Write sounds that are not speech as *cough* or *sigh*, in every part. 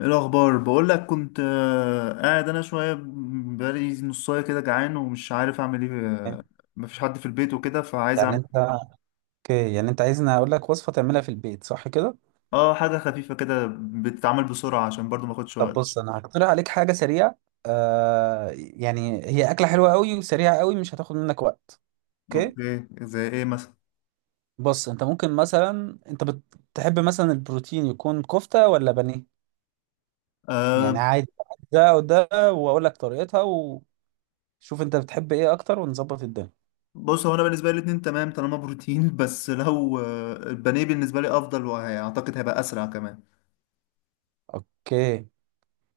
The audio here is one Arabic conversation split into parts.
ايه الاخبار؟ بقول لك كنت قاعد انا شويه. بقالي نصايه كده، جعان ومش عارف اعمل ايه. مفيش حد في البيت وكده، فعايز يعني اعمل. انت اوكي، يعني انت عايزني اقول لك وصفة تعملها في البيت، صح كده؟ اه، حاجه خفيفه كده بتتعمل بسرعه، عشان برضو ما اخدش طب وقت. بص انا هقترح عليك حاجة سريعة. يعني هي اكلة حلوة قوي وسريعة قوي، مش هتاخد منك وقت. اوكي. اوكي، زي ايه مثلا؟ بص انت ممكن مثلا، انت بتحب مثلا البروتين يكون كفتة ولا بانيه؟ يعني آه، عادي، ده وده، واقول لك طريقتها وشوف انت بتحب ايه اكتر ونظبط الدنيا. بص. هو انا بالنسبه لي الاتنين تمام طالما بروتين. *laughs* بس لو البانيه بالنسبه لي افضل، واعتقد هيبقى اسرع كمان. اوكي.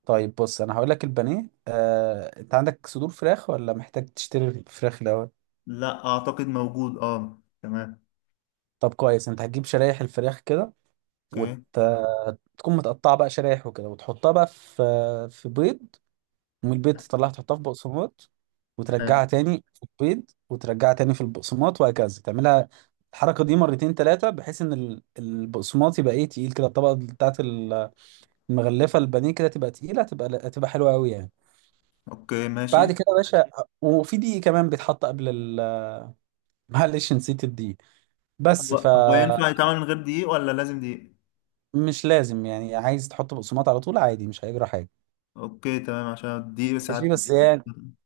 طيب بص انا هقول لك البانيه. انت عندك صدور فراخ ولا محتاج تشتري فراخ الاول؟ لا، اعتقد موجود. اه، تمام. طب كويس، انت هتجيب شرايح الفراخ كده، اوكي. وتكون متقطعه بقى شرايح وكده، وتحطها بقى في بيض، ومن البيض تطلعها تحطها في بقسماط، حلو. وترجعها تاني في البيض، وترجعها تاني في البقسماط، وهكذا تعملها الحركه دي مرتين ثلاثه، بحيث ان البقسماط يبقى ايه، تقيل كده، الطبقه بتاعت المغلفه البانيه كده تبقى تقيله، تبقى هتبقى حلوه قوي يعني. اوكي، بعد ماشي. كده يا باشا، وفي دقيق كمان بيتحط قبل *laughs* معلش، نسيت الدقيق. بس هو ف هو ينفع يتعمل من غير دقيق، ولا لازم دقيق؟ مش لازم يعني، عايز تحط بقسماط على طول عادي، مش هيجرى حاجه. اوكي، تمام، عشان دي ماشي ساعات. بس يعني،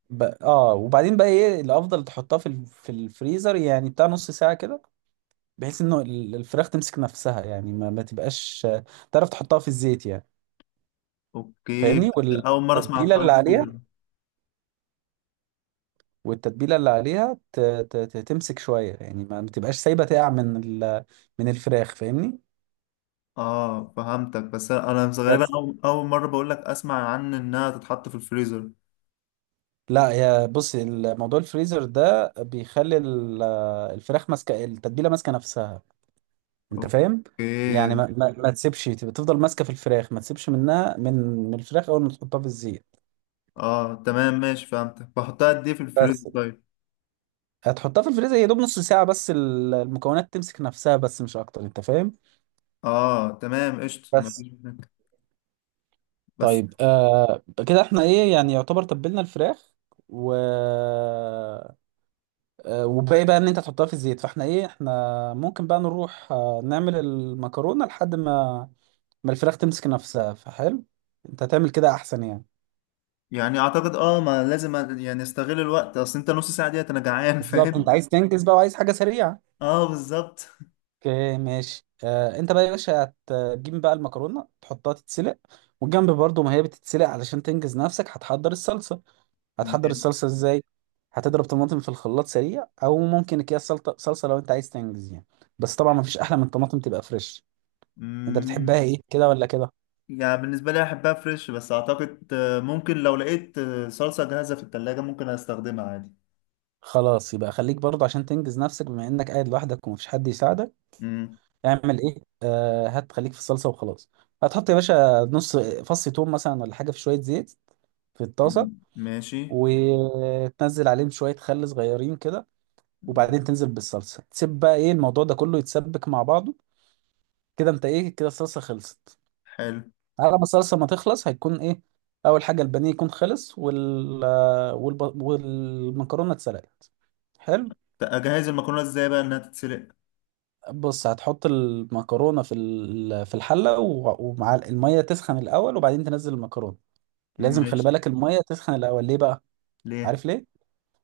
ب... اه وبعدين بقى ايه، الافضل تحطها في في الفريزر يعني بتاع نص ساعه كده، بحيث انه الفراخ تمسك نفسها يعني، ما تبقاش، تعرف تحطها في الزيت يعني، اوكي، فاهمني؟ بس اول مره اسمع عن والتتبيله حوار اللي عليها، الفريزر. تمسك شويه يعني، ما تبقاش سايبه تقع من ال... من الفراخ، فاهمني؟ اه، فهمتك. بس انا غالبا بس اول مره بقول لك اسمع عن انها تتحط في الفريزر. لا يا بص، الموضوع الفريزر ده بيخلي الفراخ ماسكه التتبيله، ماسكه نفسها، انت فاهم؟ اوكي. يعني ما تسيبش، تبقى تفضل ماسكه في الفراخ، ما تسيبش منها من الفراخ اول ما تحطها في الزيت. اه، تمام، ماشي، فهمتك. بحطها قد ايه في الفريزر بس. طيب؟ هتحطها في الفريزر يا دوب نص ساعه، بس المكونات تمسك نفسها بس، مش اكتر، انت فاهم؟ اه، تمام، قشطة. بس. مفيش منك. بس طيب كده احنا ايه يعني، يعتبر تبلنا الفراخ و آه وباقي بقى ان انت تحطها في الزيت، فاحنا ايه، احنا ممكن بقى نروح نعمل المكرونه لحد ما الفراخ تمسك نفسها، فحلو، انت هتعمل كده احسن يعني. يعني اعتقد ما لازم، يعني استغل الوقت، اصل انت نص ساعه ديت انا جعان. *laughs* بالظبط، انت فاهم؟ عايز تنجز بقى وعايز حاجه سريعه. اه، بالظبط. اوكي ماشي. انت بقى يا باشا هتجيب بقى المكرونه تحطها تتسلق، والجنب برضو ما هي بتتسلق علشان تنجز نفسك هتحضر الصلصه. هتحضر ماشي. الصلصه ازاي؟ هتضرب طماطم في الخلاط سريع، او ممكن اكياس سلطه صلصه لو انت عايز تنجز يعني. بس طبعا ما فيش احلى من الطماطم تبقى فريش. انت بتحبها ايه، كده ولا كده؟ يعني بالنسبة لي أحبها فريش، بس أعتقد ممكن لو لقيت صلصة جاهزة في التلاجة، ممكن أستخدمها عادي. خلاص يبقى خليك برضو، عشان تنجز نفسك بما انك قاعد لوحدك ومفيش حد يساعدك. مم. اعمل ايه، هات خليك في الصلصه وخلاص. هتحط يا باشا نص فص توم مثلا ولا حاجه في شويه زيت في مم. الطاسه، ماشي. وتنزل عليهم شوية خل صغيرين كده، مم. وبعدين تنزل بالصلصة، تسيب بقى ايه الموضوع ده كله يتسبك مع بعضه، كده انت ايه، كده الصلصة خلصت. حلو. على ما الصلصة ما تخلص هيكون ايه؟ أول حاجة البانيه يكون خلص، والمكرونة اتسلقت، حلو. أجهز المكرونة إزاي بقى إنها تتسلق؟ بص هتحط المكرونة في في الحلة، ومع المية تسخن الأول، وبعدين تنزل المكرونة. لازم خلي ماشي. بالك المية تسخن الأول، ليه بقى؟ ليه؟ عارف ليه؟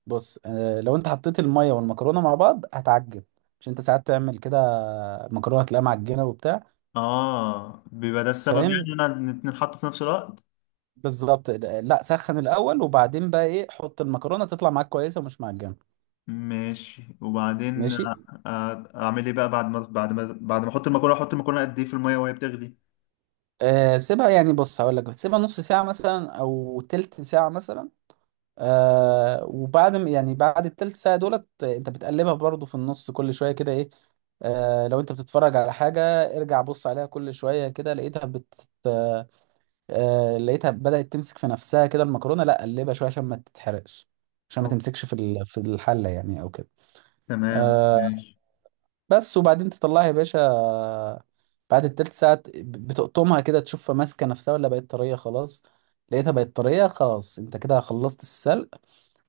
بص لو انت حطيت المية والمكرونة مع بعض هتعجن، مش انت ساعات تعمل كده، مكرونة تلاقيها معجنة وبتاع، آه، بيبقى ده السبب فاهم؟ يعني، إن أنا الاتنين حطوا في نفس الوقت. بالظبط، لا سخن الأول، وبعدين بقى ايه حط المكرونة، تطلع معاك كويسة ومش معجنة. ماشي. وبعدين ماشي، أعمل إيه بقى، بعد ما أحط المكرونة قد إيه في المية وهي بتغلي؟ سيبها يعني، بص هقول لك سيبها نص ساعة مثلا أو تلت ساعة مثلا. وبعد يعني بعد التلت ساعة دولت، انت بتقلبها برضو في النص كل شوية كده، ايه لو انت بتتفرج على حاجة ارجع بص عليها كل شوية كده، لقيتها لقيتها بدأت تمسك في نفسها كده المكرونة، لا قلبها شوية عشان ما تتحرقش، عشان ما أوك. تمسكش في في الحلة يعني او كده. تمام، آه ماشي. بس، وبعدين تطلعها يا باشا، بعد التلت ساعة بتقطمها كده، تشوفها ماسكة نفسها ولا بقت طرية خلاص. لقيتها بقت طرية خلاص، انت كده خلصت السلق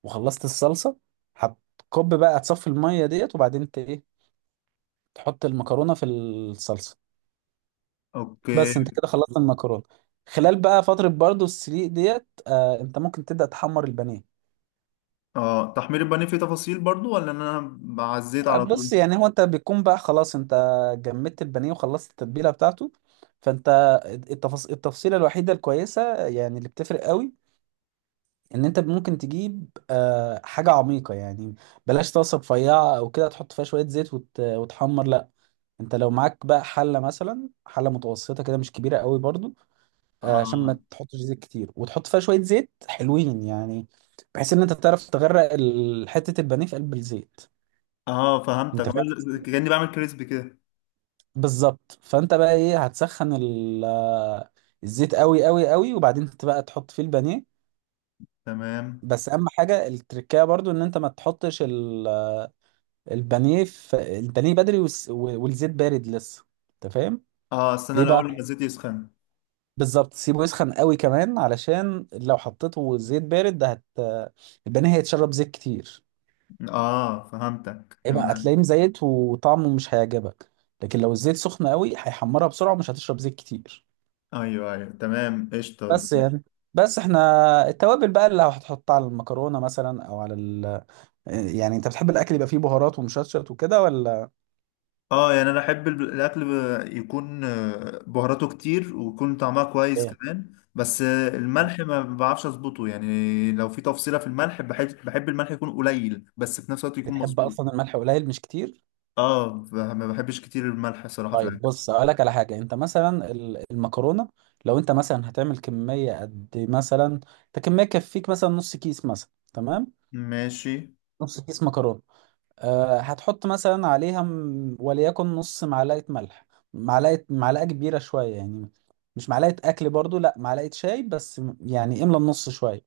وخلصت الصلصة. هتكب بقى، هتصفي المية ديت، وبعدين انت ايه، تحط المكرونة في الصلصة، بس، انت أوكي. كده خلصت المكرونة. خلال بقى فترة برضو السليق ديت، انت ممكن تبدأ تحمر البانيه. اه، تحمير البانيه فيه تفاصيل برضو، ولا ان انا بعزيت على طول؟ بص يعني هو انت بيكون بقى خلاص، انت جمدت البانيه وخلصت التتبيله بتاعته، فانت التفصيله الوحيده الكويسه يعني اللي بتفرق قوي، ان انت ممكن تجيب حاجه عميقه يعني، بلاش طاسه رفيعه او كده تحط فيها شويه زيت وتحمر، لا. انت لو معاك بقى حله مثلا، حله متوسطه كده مش كبيره قوي برضو، عشان اه. ما تحطش زيت كتير، وتحط فيها شويه زيت حلوين يعني، بحيث ان انت تعرف تغرق حته البانيه في قلب الزيت، اه، فهمتك. انت فاهم؟ كأني بعمل كريسبي كده. بالظبط، فانت بقى ايه، هتسخن الزيت قوي قوي قوي، وبعدين انت بقى تحط فيه البانيه. تمام. بس اهم حاجه التركية برضو، ان انت ما تحطش البانيه بدري والزيت بارد لسه، انت فاهم؟ اه، استنى ليه بقى؟ الاول لما الزيت يسخن. بالظبط، سيبه يسخن قوي كمان، علشان لو حطيته زيت بارد ده البانيه هيتشرب زيت كتير، اه، فهمتك، يبقى تمام. هتلاقيه مزيت وطعمه مش هيعجبك. لكن لو الزيت سخن قوي هيحمرها بسرعه ومش هتشرب زيت كتير. ايوه، ايوه، تمام، قشطه. بس يعني، بس احنا التوابل بقى اللي هتحطها على المكرونه مثلا او على يعني انت بتحب الاكل يبقى فيه بهارات ومشطشط وكده ولا اه، يعني انا احب الاكل يكون بهاراته كتير، ويكون طعمها كويس ايه؟ كمان. بس الملح ما بعرفش اظبطه، يعني لو في تفصيله في الملح، بحب الملح يكون قليل بس في نفس الوقت يكون بتحب مظبوط. اصلا الملح قليل مش كتير؟ اه، ما بحبش كتير الملح الصراحه في طيب الاكل. بص اقول لك على حاجه، انت مثلا المكرونه، لو انت مثلا هتعمل كميه قد مثلا، انت كميه تكفيك مثلا نص كيس مثلا، تمام، ماشي. نص كيس مكرونه، هتحط مثلا عليها وليكن نص معلقة ملح، معلقة كبيرة شوية يعني، مش معلقة أكل برضو، لا معلقة شاي بس، يعني املى النص شوية،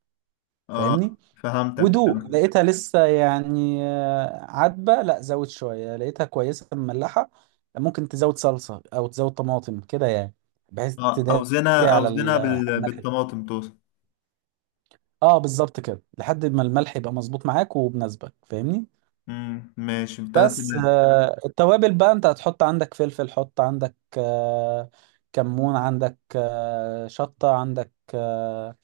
اه، فاهمني؟ فهمتك، ودوق، تمام. لقيتها لسه يعني عدبة، لا زود شوية، لقيتها كويسة مملحة، ممكن تزود صلصة أو تزود طماطم كده يعني، بحيث اه، تداري اوزنها اوزنها على الملح. بالطماطم توصل. اه بالظبط كده، لحد ما الملح يبقى مظبوط معاك وبناسبك، فاهمني. امم، ماشي، انت بس تمام. التوابل بقى، انت هتحط عندك فلفل، حط عندك كمون، عندك شطة، عندك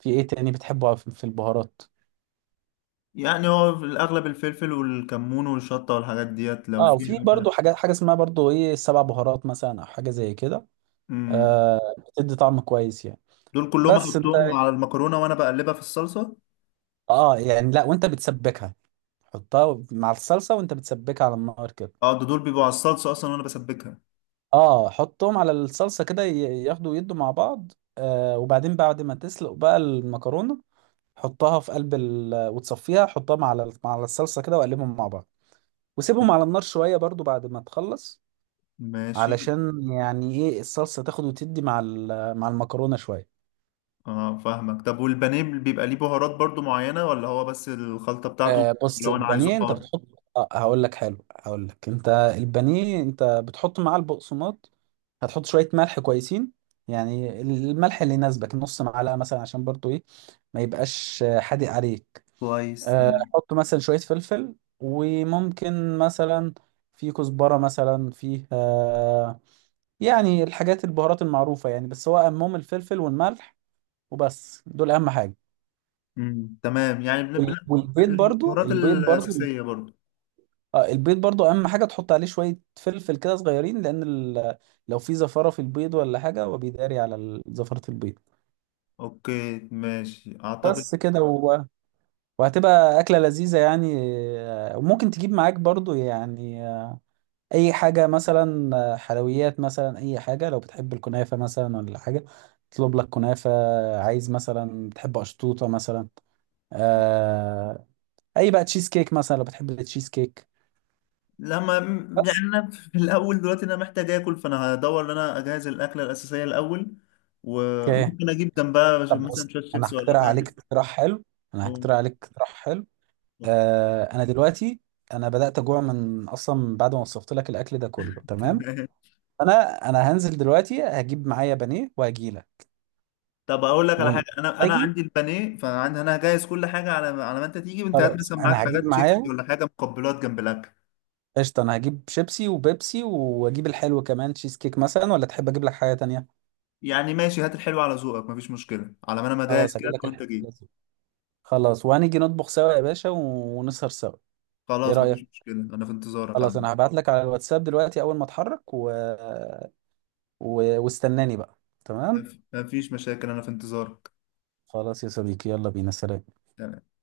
في ايه تاني بتحبه في البهارات؟ يعني هو في الاغلب الفلفل والكمون والشطه والحاجات ديت، لو اه، في وفي حاجه. برضو حاجة اسمها برضو ايه السبع بهارات مثلا، او حاجة زي كده، امم. آه، بتدي طعم كويس يعني. دول كلهم بس انت احطهم على المكرونه وانا بقلبها في الصلصه؟ اه يعني لا، وانت بتسبكها حطها مع الصلصة، وانت بتسبكها على النار كده. اه، ده دول بيبقوا على الصلصه اصلا وانا بسبكها. اه حطهم على الصلصة كده، ياخدوا يدوا مع بعض، آه وبعدين بعد ما تسلق بقى المكرونة، حطها في قلب وتصفيها، حطها على مع الصلصه كده وقلبهم مع بعض، وسيبهم على النار شويه برضو بعد ما تخلص، ماشي. علشان يعني ايه، الصلصه تاخد وتدي مع مع المكرونه شويه. اه، فاهمك. طب والبانيه بيبقى ليه بهارات برضو معينه، ولا هو بس الخلطه بتاعته؟ آه بص لو انا عايزه البانيه انت حار. بتحط آه هقول لك حلو، هقول لك انت البانيه انت بتحط معاه البقسماط، هتحط شويه ملح كويسين يعني، الملح اللي يناسبك نص معلقه مثلا، عشان برضو ايه ما يبقاش حادق عليك، كويس. احط مثلا شويه فلفل، وممكن مثلا في كزبره مثلا، فيه يعني الحاجات البهارات المعروفه يعني، بس هو اهمهم الفلفل والملح، وبس دول اهم حاجه. امم، تمام. يعني والبيض برضو، البهارات البيض برضو الأساسية برضو. اه البيض برضو اهم حاجه، تحط عليه شويه فلفل كده صغيرين، لان لو في زفاره في البيض ولا حاجه، هو بيداري على زفره البيض. اوكي، ماشي، اعتقد. بس كده، وهتبقى اكله لذيذه يعني، وممكن تجيب معاك برضو يعني اي حاجه مثلا، حلويات مثلا، اي حاجه، لو بتحب الكنافه مثلا ولا حاجه اطلب لك كنافه، عايز مثلا بتحب اشطوطه مثلا، آه اي بقى تشيز كيك مثلا لو بتحب التشيز كيك. لما. يعني بس. انا في الاول دلوقتي، انا محتاج اكل. فانا هدور ان انا اجهز الاكله الاساسيه الاول. اوكي. وممكن اجيب جنبها، طب مثلا بص شويه انا شيبسي ولا هقترح عليك حاجه. اقتراح حلو، انا هقترح ممكن. عليك اقتراح حلو آه انا دلوقتي، انا بدات اجوع من اصلا بعد ما وصفت لك الاكل ده كله، تمام. تمام. انا انا هنزل دلوقتي، هجيب معايا بانيه وهجيلك *laughs* طب اقول لك على ون- حاجه. انا واجي. عندي البانيه. فانا هجهز كل حاجه على ما انت تيجي. وانت هات خلاص مثلا معاك انا هجيب حاجات شيبسي معايا. ولا حاجه، مقبلات جنب الاكل. قشطة، أنا هجيب شيبسي وبيبسي، وأجيب الحلو كمان تشيز كيك مثلا، ولا تحب أجيب لك حاجة تانية؟ يعني ماشي. هات الحلو على ذوقك. مفيش مشكله، على ما انا مجهز خلاص كده هجيب لك وانت الحلو جاي. لازم. خلاص، وهنيجي نطبخ سوا يا باشا ونسهر سوا، إيه خلاص. مفيش رأيك؟ مشكلة، أنا في انتظارك خلاص، عم. أنا هبعت لك على الواتساب دلوقتي أول ما أتحرك واستناني بقى، تمام؟ مفيش مشاكل، أنا في انتظارك. خلاص يا صديقي، يلا بينا، سلام. تمام.